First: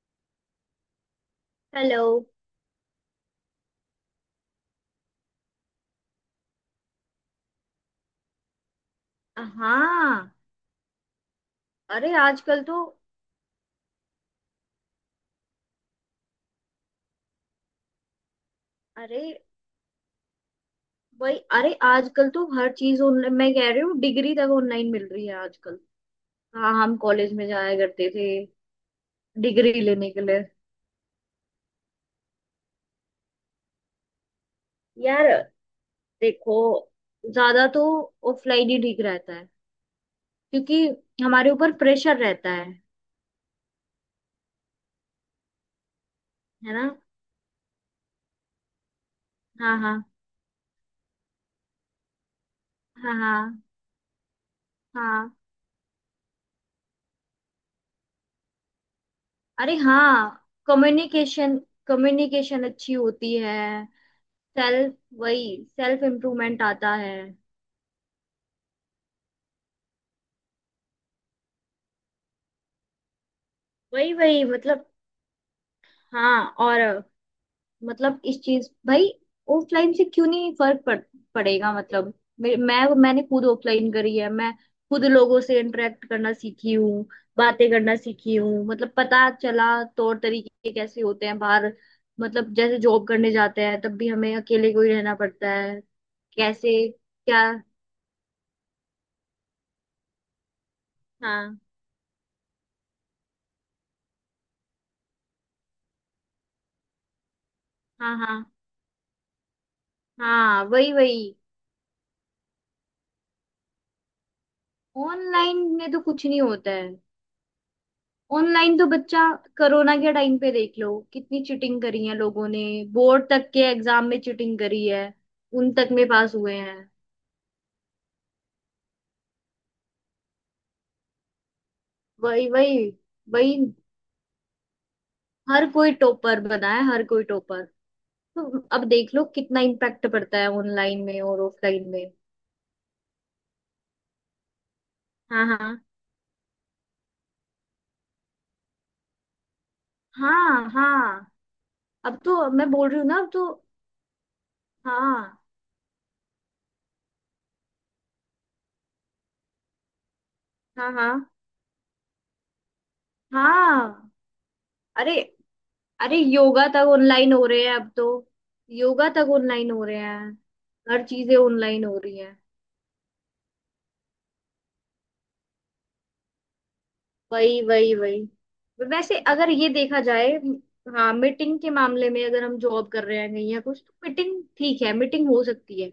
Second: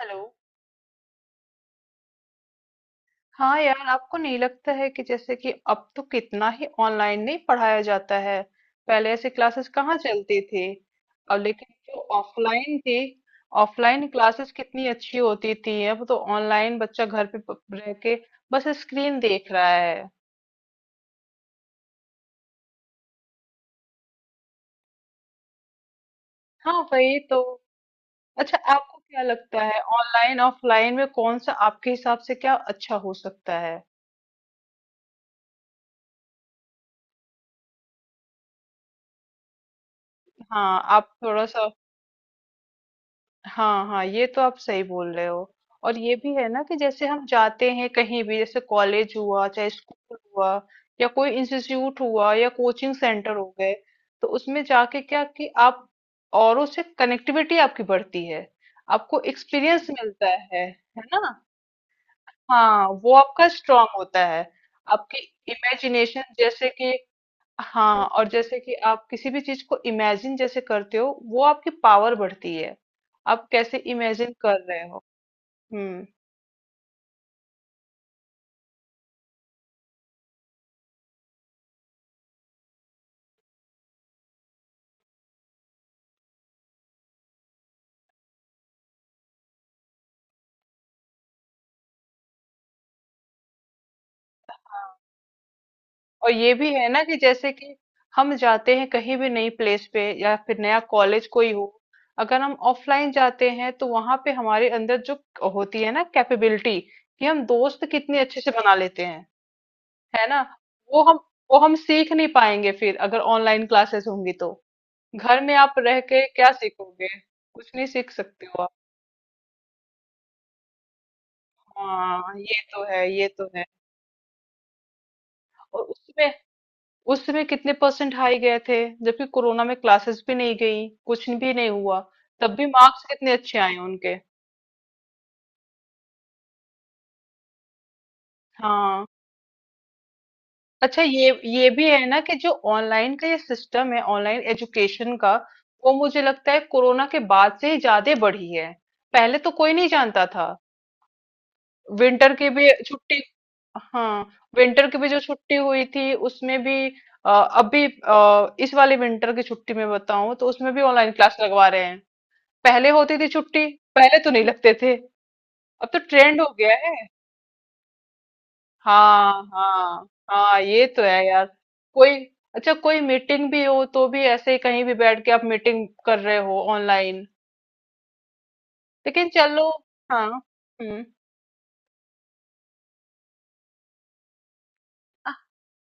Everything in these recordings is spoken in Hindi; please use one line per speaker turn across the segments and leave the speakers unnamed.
हेलो।
हेलो।
हाँ यार, आपको नहीं लगता है कि जैसे कि अब तो कितना ही ऑनलाइन नहीं पढ़ाया जाता है। पहले ऐसी क्लासेस कहाँ
हाँ।
चलती थी। और लेकिन जो
अरे आजकल
ऑफलाइन
तो,
थी, ऑफलाइन क्लासेस कितनी अच्छी होती थी। अब तो ऑनलाइन बच्चा घर पे रह के बस स्क्रीन
अरे
देख रहा है।
भाई, अरे आजकल तो हर चीज ऑनलाइन। मैं कह रही हूँ डिग्री तक ऑनलाइन मिल रही है आजकल। हाँ,
हाँ,
हम
वही
कॉलेज
तो।
में जाया करते थे।
अच्छा, आपको क्या लगता
डिग्री
है
लेने के
ऑनलाइन
लिए?
ऑफलाइन में कौन सा आपके हिसाब से क्या अच्छा हो सकता है।
यार, देखो, ज्यादा तो ऑफलाइन ही ठीक रहता है।
हाँ
क्योंकि
आप थोड़ा
हमारे
सा।
ऊपर प्रेशर रहता है
हाँ हाँ, ये तो आप सही बोल रहे हो। और ये भी है ना
है
कि
ना।
जैसे हम जाते हैं कहीं भी, जैसे कॉलेज हुआ चाहे
हाँ हाँ।
स्कूल हुआ या कोई इंस्टीट्यूट हुआ या कोचिंग
हाँ
सेंटर हो
हाँ।
गए, तो उसमें जाके क्या
हाँ।
कि आप औरों से कनेक्टिविटी आपकी बढ़ती है। आपको
अरे
एक्सपीरियंस मिलता
हाँ,
है ना।
कम्युनिकेशन। कम्युनिकेशन
हाँ,
अच्छी
वो
होती
आपका
है।
स्ट्रांग होता है।
सेल्फ।
आपकी
वही, सेल्फ
इमेजिनेशन,
इम्प्रूवमेंट
जैसे कि
आता है।
हाँ तो और जैसे कि आप किसी भी चीज को इमेजिन जैसे करते हो, वो आपकी पावर बढ़ती है। आप कैसे
वही
इमेजिन
वही,
कर
मतलब।
रहे हो। हम्म।
हाँ, और मतलब इस चीज, भाई, ऑफलाइन से क्यों नहीं फर्क पड़ेगा। मतलब मैंने खुद ऑफलाइन करी है। मैं खुद लोगों से इंटरेक्ट करना सीखी हूँ, बातें करना सीखी हूँ। मतलब पता चला तौर तरीके कैसे होते हैं बाहर। मतलब जैसे जॉब करने जाते हैं तब भी हमें अकेले को ही रहना पड़ता है।
और ये भी है
कैसे?
ना कि
क्या?
जैसे कि हम जाते हैं कहीं भी नई प्लेस पे या फिर नया कॉलेज कोई
हाँ
हो, अगर हम ऑफलाइन जाते हैं तो वहां पे हमारे अंदर जो होती है ना कैपेबिलिटी, कि हम दोस्त
हाँ।
कितने अच्छे
हाँ
से बना लेते हैं, है ना।
हाँ। वही
वो हम
वही।
वो हम सीख नहीं पाएंगे फिर, अगर ऑनलाइन क्लासेस होंगी तो। घर में
ऑनलाइन
आप
में
रह
तो
के
कुछ नहीं
क्या
होता है।
सीखोगे, कुछ नहीं सीख सकते हो।
ऑनलाइन तो बच्चा, कोरोना के टाइम पे देख लो कितनी चीटिंग करी है
हाँ
लोगों
ये
ने।
तो है, ये
बोर्ड तक
तो
के
है।
एग्जाम में चीटिंग करी है, उन
और
तक में
उसमें
पास हुए हैं।
उसमें कितने परसेंट हाई गए थे, जबकि कोरोना में क्लासेस भी नहीं गई, कुछ भी नहीं हुआ,
वही
तब भी
वही
मार्क्स कितने
वही।
अच्छे आए उनके।
हर कोई टॉपर बना है, हर कोई टॉपर। तो अब
हाँ।
देख लो कितना इम्पैक्ट पड़ता है
अच्छा,
ऑनलाइन में और
ये भी
ऑफलाइन में।
है ना कि जो ऑनलाइन का ये सिस्टम है, ऑनलाइन एजुकेशन का,
हाँ हाँ।
वो मुझे लगता है कोरोना के बाद से ही ज्यादा बढ़ी है। पहले तो कोई नहीं जानता था।
हाँ हाँ। अब
विंटर की
तो
भी
मैं बोल रही हूँ ना,
छुट्टी,
अब तो।
हाँ, विंटर की भी जो
हाँ
छुट्टी हुई थी उसमें भी, अभी इस वाले विंटर की छुट्टी में बताऊं तो उसमें भी
हाँ। हाँ
ऑनलाइन क्लास लगवा रहे हैं। पहले होती थी छुट्टी,
हाँ।
पहले तो नहीं लगते थे,
अरे।
अब तो
अरे
ट्रेंड हो
योगा
गया
तक
है।
ऑनलाइन हो रहे हैं अब तो। योगा तक
हाँ
ऑनलाइन हो रहे
हाँ
हैं।
हाँ, ये तो
हर
है
चीजें
यार।
ऑनलाइन हो रही
कोई,
हैं।
अच्छा, कोई मीटिंग भी हो तो भी ऐसे ही कहीं भी बैठ के आप मीटिंग कर रहे हो ऑनलाइन।
वही वही वही। वैसे
लेकिन
अगर
चलो,
ये देखा
हाँ,
जाए।
हम्म।
हाँ मीटिंग के मामले में, अगर हम जॉब कर रहे हैं कहीं या कुछ, तो मीटिंग ठीक है, मीटिंग हो सकती है।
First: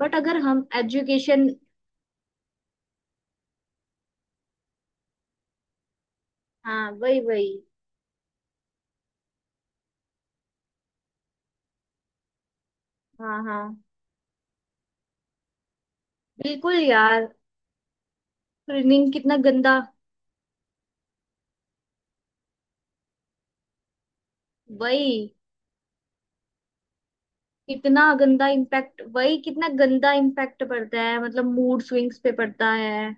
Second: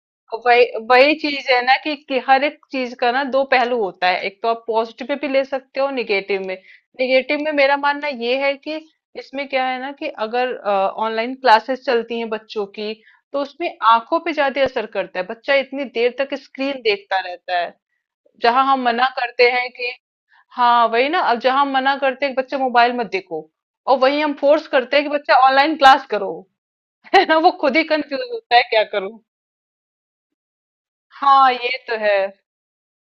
बट अगर
वही
हम
वही चीज
एजुकेशन।
है ना कि हर एक चीज का ना दो पहलू होता है, एक तो आप पॉजिटिव में भी ले सकते हो, निगेटिव में।
हाँ वही
निगेटिव
वही।
में मेरा मानना ये है कि इसमें क्या है ना कि अगर ऑनलाइन क्लासेस चलती हैं बच्चों की,
हाँ
तो
हाँ।
उसमें आंखों पे ज्यादा असर करता है, बच्चा इतनी देर तक
बिल्कुल
स्क्रीन देखता
यार।
रहता है। जहां हम मना
ट्रेनिंग कितना
करते हैं
गंदा।
कि हाँ वही ना, अब जहां हम मना करते हैं कि बच्चा मोबाइल मत देखो, और वही हम फोर्स करते हैं कि
वही,
बच्चा ऑनलाइन क्लास करो। है ना, वो खुद ही
कितना
कंफ्यूज
गंदा
होता है क्या
इम्पैक्ट,
करूं।
वही कितना गंदा इम्पैक्ट पड़ता है। मतलब
हाँ ये
मूड
तो है,
स्विंग्स पे पड़ता है।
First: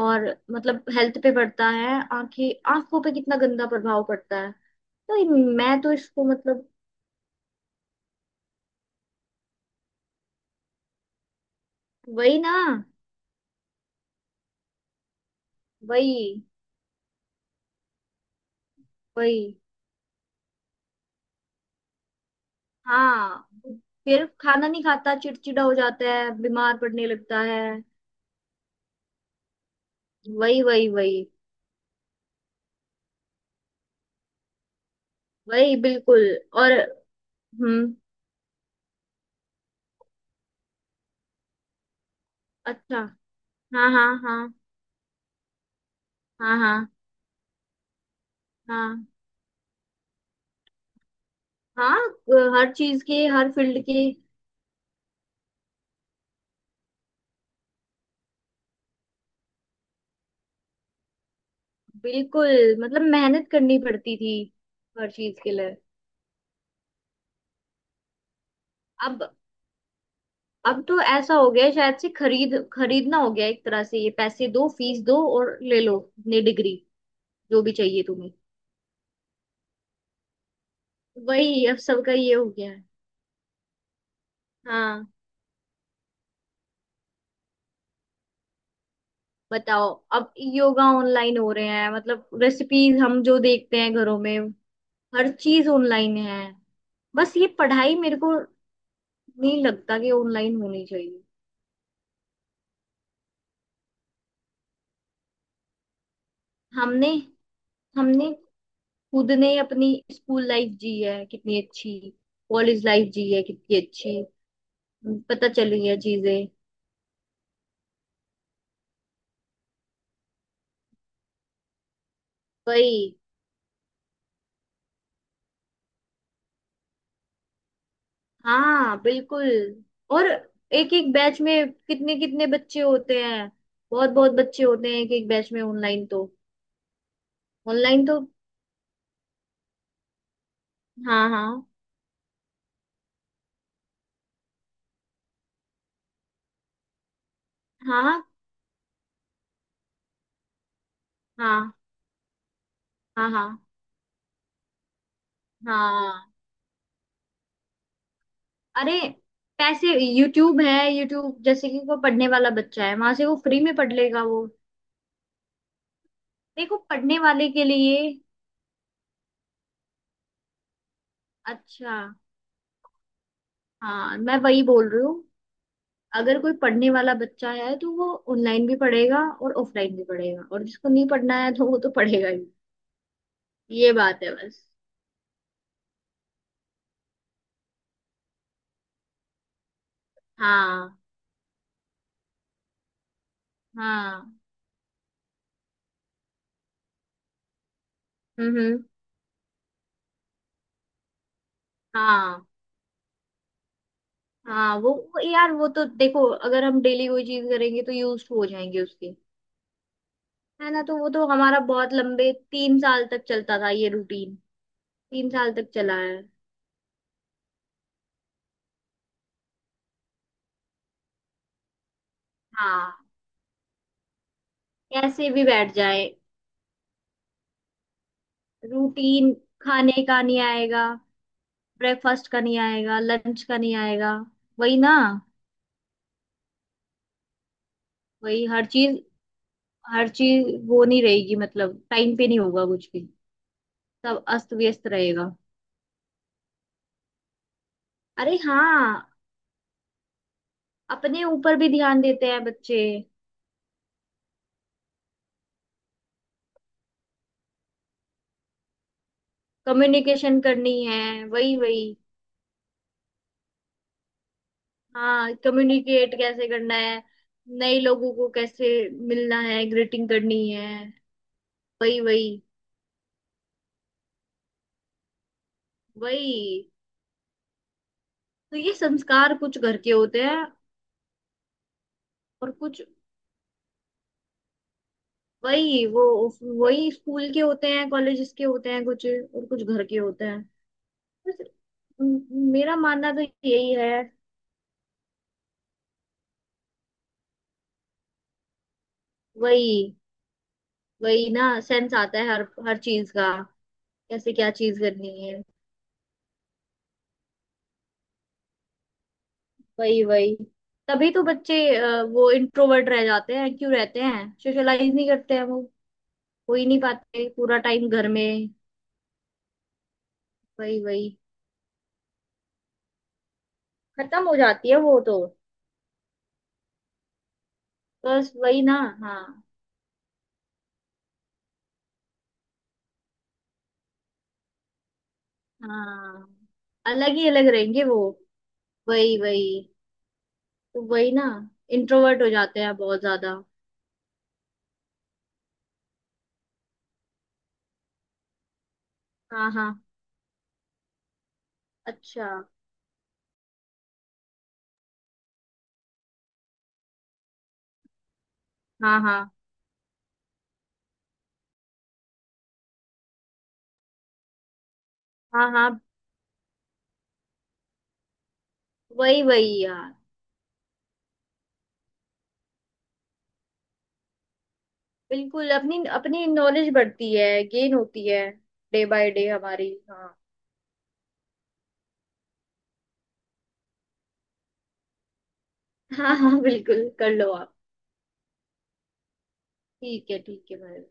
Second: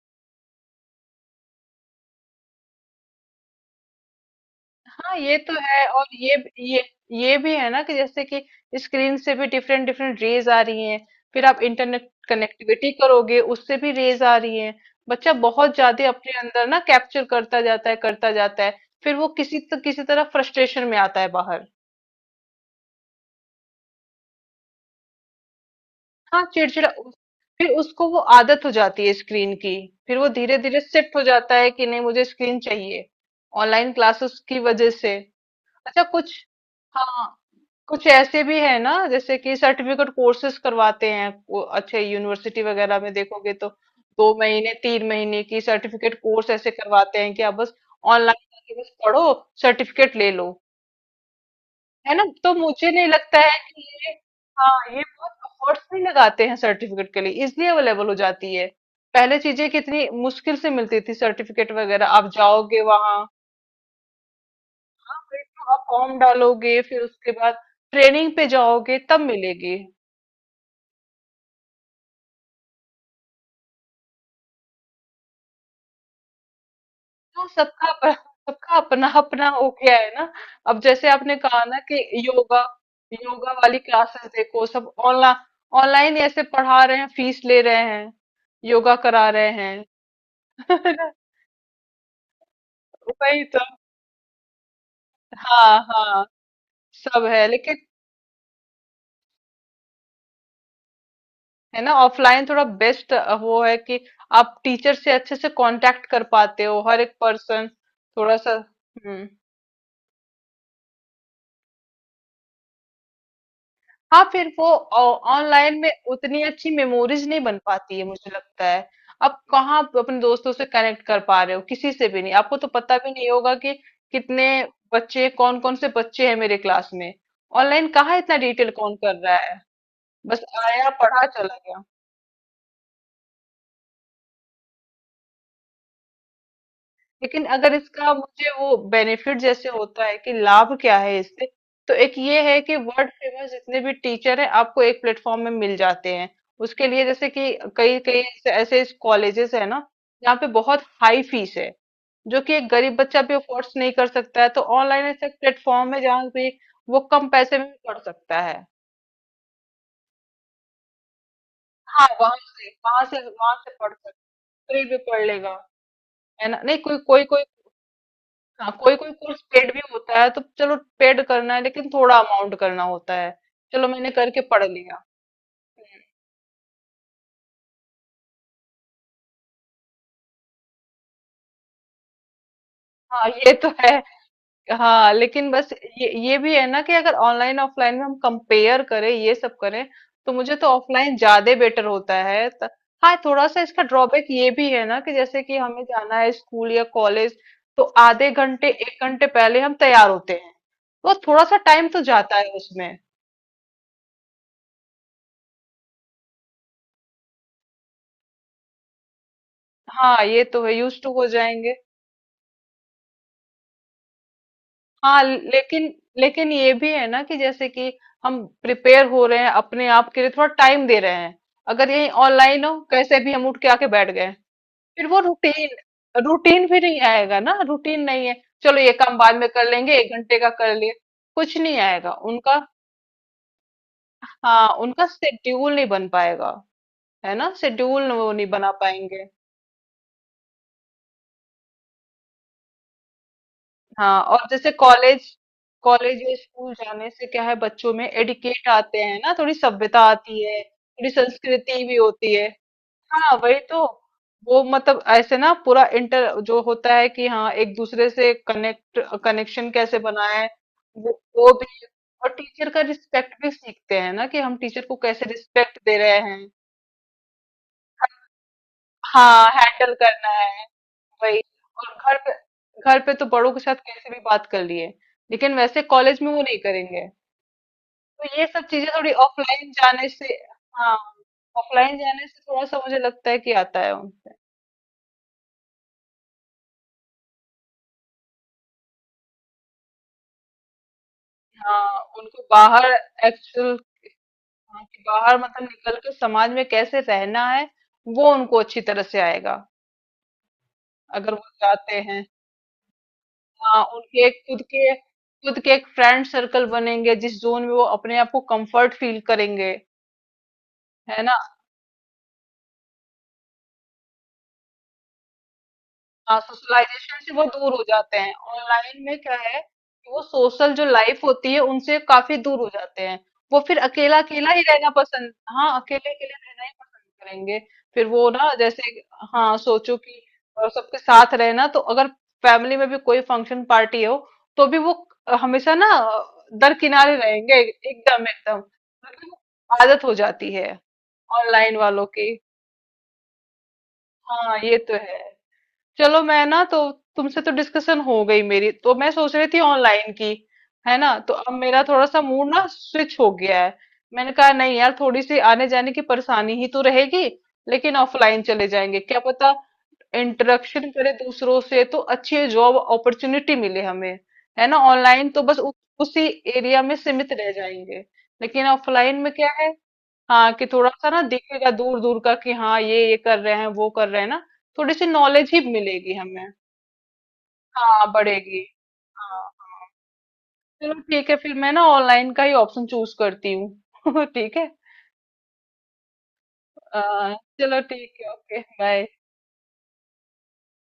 और मतलब हेल्थ पे पड़ता है। आंखें, आंखों पे कितना गंदा प्रभाव पड़ता है।
हाँ ये
तो
तो
मैं
है।
तो
और
इसको,
ये
मतलब
ये ये भी है ना कि जैसे कि स्क्रीन से भी डिफरेंट डिफरेंट रेज आ रही हैं, फिर आप इंटरनेट
वही ना।
कनेक्टिविटी करोगे उससे भी रेज आ रही हैं। बच्चा बहुत ज्यादा
वही
अपने अंदर ना कैप्चर करता जाता है। फिर वो
वही।
किसी तरह फ्रस्ट्रेशन में आता है बाहर।
हाँ, फिर खाना नहीं खाता, चिड़चिड़ा हो जाता है,
हाँ
बीमार
चिड़चिड़ा
पड़ने लगता है।
फिर उसको वो आदत हो जाती है स्क्रीन की, फिर वो धीरे
वही
धीरे
वही
शिफ्ट
वही।
हो जाता है कि नहीं मुझे स्क्रीन चाहिए, ऑनलाइन क्लासेस की वजह से।
वही
अच्छा,
बिल्कुल।
कुछ,
और।
हाँ,
हम्म।
कुछ ऐसे भी है ना जैसे कि सर्टिफिकेट कोर्सेज करवाते हैं वो अच्छे यूनिवर्सिटी
अच्छा।
वगैरह में देखोगे तो
हाँ हाँ
दो
हाँ।
महीने तीन महीने की सर्टिफिकेट कोर्स
हाँ
ऐसे
हाँ
करवाते हैं कि आप बस ऑनलाइन जाके बस
हाँ
पढ़ो, सर्टिफिकेट ले लो।
हाँ।
है ना, तो
हर
मुझे
चीज
नहीं
के,
लगता
हर
है
फील्ड
कि
के।
ये हाँ, ये बहुत अफोर्ट्स नहीं लगाते हैं, सर्टिफिकेट के लिए इजली अवेलेबल हो जाती है। पहले चीजें कितनी मुश्किल से मिलती थी, सर्टिफिकेट वगैरह आप
बिल्कुल,
जाओगे
मतलब
वहां,
मेहनत करनी पड़ती थी हर
हाँ,
चीज
फिर
के
तो
लिए।
आप फॉर्म डालोगे, फिर उसके बाद ट्रेनिंग पे जाओगे तब
अब
मिलेगी।
अब तो ऐसा हो गया है, शायद से खरीद, खरीदना हो गया है एक तरह से, ये पैसे दो फीस दो और ले लो अपनी डिग्री,
हाँ,
जो भी
सबका
चाहिए
अपना,
तुम्हें।
सबका अपना अपना हो गया है ना। अब जैसे आपने कहा
वही अब
ना कि
सबका ये हो
योगा,
गया है।
योगा वाली क्लासेस देखो सब
हाँ।
ऑनलाइन, ऑनलाइन ऐसे पढ़ा रहे हैं फीस ले रहे हैं, योगा करा रहे हैं।
बताओ। अब योगा
है ना?
ऑनलाइन हो रहे हैं, मतलब रेसिपीज हम जो
वही तो।
देखते हैं घरों में, हर चीज
हाँ
ऑनलाइन
हाँ,
है।
सब
बस
है
ये
लेकिन,
पढ़ाई मेरे को नहीं लगता कि ऑनलाइन होनी चाहिए।
है ना ऑफलाइन थोड़ा बेस्ट। वो है कि आप टीचर से अच्छे से कांटेक्ट कर पाते हो, हर
हमने
एक पर्सन
हमने
थोड़ा सा, हम्म,
खुद ने अपनी स्कूल लाइफ जी है कितनी अच्छी, कॉलेज लाइफ जी है कितनी अच्छी,
हाँ, फिर वो
पता
ऑनलाइन
चली
में
है
उतनी
चीजें।
अच्छी मेमोरीज नहीं बन पाती है, मुझे लगता है। आप कहाँ, आप अपने दोस्तों से कनेक्ट कर पा रहे हो, किसी से भी नहीं, आपको तो पता भी
वही।
नहीं होगा कि कितने बच्चे, कौन कौन से बच्चे हैं मेरे क्लास में। ऑनलाइन कहाँ इतना डिटेल कौन
हाँ
कर रहा
बिल्कुल।
है,
और
बस आया
एक एक
पढ़ा
बैच
चला
में
गया।
कितने कितने बच्चे होते हैं, बहुत बहुत बच्चे होते हैं एक एक बैच में ऑनलाइन तो।
लेकिन अगर
ऑनलाइन
इसका
तो।
मुझे वो बेनिफिट जैसे होता है कि लाभ क्या है
हाँ
इससे,
हाँ।
तो एक ये है कि वर्ल्ड फेमस जितने भी टीचर हैं आपको एक प्लेटफॉर्म में मिल जाते हैं। उसके लिए, जैसे कि, कई कई
हाँ
ऐसे ऐसे कॉलेजेस है ना जहाँ पे बहुत हाई फीस है,
हाँ
जो कि एक गरीब बच्चा
हाँ।
भी
हाँ।
अफोर्ड नहीं कर सकता है, तो ऑनलाइन ऐसा प्लेटफॉर्म है
हाँ
जहाँ पे वो कम पैसे में भी पढ़ सकता है।
अरे पैसे, यूट्यूब है, यूट्यूब जैसे कि कोई
हाँ
पढ़ने
वहां
वाला
से
बच्चा है
वहां
वहां
से
से वो
वहां
फ्री
से
में
पढ़
पढ़
सकता,
लेगा वो।
फ्री भी पढ़ लेगा। है ना,
देखो
नहीं कोई
पढ़ने
कोई कोई
वाले के लिए।
हाँ कोई कोई कोर्स पेड भी होता है तो चलो पेड करना है, लेकिन
अच्छा।
थोड़ा अमाउंट करना होता है, चलो मैंने
हाँ, मैं
करके
वही
पढ़
बोल
लिया।
रही हूँ, अगर कोई पढ़ने वाला बच्चा है तो वो ऑनलाइन भी पढ़ेगा और ऑफलाइन भी पढ़ेगा, और जिसको नहीं पढ़ना है तो वो तो पढ़ेगा ही।
हाँ ये तो है।
ये बात है बस।
हाँ लेकिन बस ये भी है ना कि अगर ऑनलाइन ऑफलाइन में हम कंपेयर करें, ये सब करें, तो मुझे तो
हाँ
ऑफलाइन ज्यादा बेटर होता है हाँ। थोड़ा सा इसका ड्रॉबैक
हाँ।
ये भी है ना कि जैसे कि हमें जाना है स्कूल या कॉलेज, तो आधे घंटे
हम्म।
एक घंटे पहले हम तैयार होते हैं, तो थोड़ा सा टाइम तो जाता
हाँ
है उसमें।
हाँ। वो यार, वो तो देखो अगर हम डेली कोई चीज करेंगे तो यूज हो जाएंगे उसके।
हाँ ये तो
है
है,
ना, तो
यूज
वो
टू हो
तो हमारा
जाएंगे।
बहुत लंबे 3 साल तक चलता था ये रूटीन।
हाँ
3 साल तक
लेकिन
चला है।
लेकिन ये भी है ना कि जैसे कि हम प्रिपेयर हो रहे हैं, अपने आप के लिए थोड़ा टाइम दे रहे हैं। अगर यही ऑनलाइन हो,
हाँ।
कैसे भी हम उठ के आके बैठ गए, फिर वो
कैसे भी बैठ
रूटीन,
जाए।
रूटीन भी नहीं आएगा ना, रूटीन नहीं है। चलो ये काम
रूटीन
बाद में कर
खाने
लेंगे, एक
का
घंटे
नहीं
का कर
आएगा,
लिए, कुछ नहीं आएगा
ब्रेकफास्ट का
उनका।
नहीं आएगा, लंच का नहीं आएगा।
हाँ,
वही ना।
उनका शेड्यूल नहीं बन पाएगा, है ना, शेड्यूल वो
वही
नहीं
हर
बना
चीज,
पाएंगे।
हर चीज वो नहीं रहेगी, मतलब टाइम पे नहीं होगा कुछ भी।
हाँ,
सब
और
अस्त
जैसे
व्यस्त रहेगा।
कॉलेज, कॉलेज या स्कूल जाने से क्या है, बच्चों में
अरे
एडिकेट आते
हाँ।
हैं ना, थोड़ी सभ्यता आती है, थोड़ी
अपने ऊपर भी
संस्कृति भी
ध्यान देते
होती
हैं
है।
बच्चे।
हाँ वही तो, वो मतलब ऐसे ना पूरा इंटर जो होता है कि हाँ एक दूसरे से कनेक्ट, कनेक्शन कैसे
कम्युनिकेशन
बनाए,
करनी
वो,
है।
वो
वही वही।
भी। और टीचर का रिस्पेक्ट भी सीखते हैं ना कि हम टीचर को कैसे
हाँ,
रिस्पेक्ट दे
कम्युनिकेट
रहे हैं।
कैसे करना है, नए लोगों को कैसे मिलना
हाँ
है,
हैंडल
ग्रीटिंग
करना
करनी
है,
है।
वही। और
वही
घर पे,
वही
घर पे तो बड़ों के साथ कैसे भी बात कर लिए, लेकिन वैसे कॉलेज में
वही।
वो नहीं करेंगे, तो ये
तो
सब
ये
चीजें थोड़ी
संस्कार कुछ
ऑफलाइन
घर के
जाने
होते
से।
हैं।
हाँ ऑफलाइन जाने से
और
थोड़ा सा
कुछ,
मुझे लगता है कि आता है उनसे।
वही वो, वही स्कूल के होते हैं, कॉलेजेस के होते हैं, कुछ और कुछ घर के होते हैं, बस।
हाँ उनको
मेरा
बाहर,
मानना तो यही
एक्चुअल,
है।
हाँ, कि बाहर मतलब निकल के समाज में कैसे रहना है, वो उनको अच्छी तरह से आएगा
वही। वही
अगर वो
ना, सेंस
जाते
आता
हैं।
है हर, हर चीज का।
हाँ, उनके
कैसे
एक
क्या
खुद
चीज
के
करनी है।
खुद के एक फ्रेंड सर्कल बनेंगे जिस जोन में वो अपने आप को कंफर्ट फील करेंगे,
वही वही। तभी
है
तो
ना।
बच्चे वो इंट्रोवर्ट रह जाते हैं, क्यों रहते हैं, सोशलाइज नहीं करते हैं वो।
हाँ
हो ही नहीं
सोशलाइजेशन
पाते,
से वो
पूरा
दूर हो
टाइम घर
जाते हैं,
में।
ऑनलाइन में क्या है कि वो सोशल
वही
जो
वही।
लाइफ होती है उनसे काफी दूर हो जाते हैं। वो फिर अकेला
खत्म हो
अकेला ही
जाती है
रहना
वो तो।
पसंद, हाँ अकेले अकेले रहना ही पसंद करेंगे। फिर वो
बस
ना
वही ना।
जैसे,
हाँ
हाँ सोचो कि सबके साथ रहना, तो अगर फैमिली में भी कोई फंक्शन पार्टी हो तो भी वो हमेशा ना
हाँ। अलग
दरकिनारे
ही अलग
रहेंगे,
रहेंगे वो।
एकदम एकदम।
वही
मतलब
वही।
आदत हो जाती है
तो वही ना।
ऑनलाइन वालों
इंट्रोवर्ट हो
की।
जाते हैं बहुत ज्यादा।
हाँ ये तो है। चलो मैं ना तो तुमसे तो डिस्कशन हो गई, मेरी तो मैं सोच रही
हाँ
थी
हाँ।
ऑनलाइन की, है ना, तो अब मेरा थोड़ा सा
अच्छा।
मूड ना स्विच हो गया है। मैंने कहा नहीं यार, थोड़ी सी आने जाने की परेशानी ही तो रहेगी, लेकिन ऑफलाइन चले
हाँ
जाएंगे क्या
हाँ।
पता, इंटरेक्शन करे दूसरों से, तो अच्छी जॉब अपॉर्चुनिटी मिले हमें। है ना, ऑनलाइन तो
हाँ
बस
हाँ।
उसी एरिया में सीमित रह जाएंगे, लेकिन ऑफलाइन
वही
में क्या
वही
है,
यार।
हाँ, कि थोड़ा सा ना दिखेगा दूर दूर का कि हाँ ये कर रहे हैं वो कर रहे हैं ना, थोड़ी सी
बिल्कुल,
नॉलेज ही
अपनी
मिलेगी
अपनी
हमें।
नॉलेज बढ़ती है, गेन होती
हाँ
है
बढ़ेगी।
डे बाय डे
हाँ
हमारी,
हाँ।
हाँ।
चलो ठीक है, फिर मैं ना ऑनलाइन का ही ऑप्शन चूज करती हूँ। ठीक है,
हाँ हाँ। बिल्कुल कर लो
अ,
आप।
चलो ठीक है, ओके, बाय।
ठीक है, ठीक है भाई।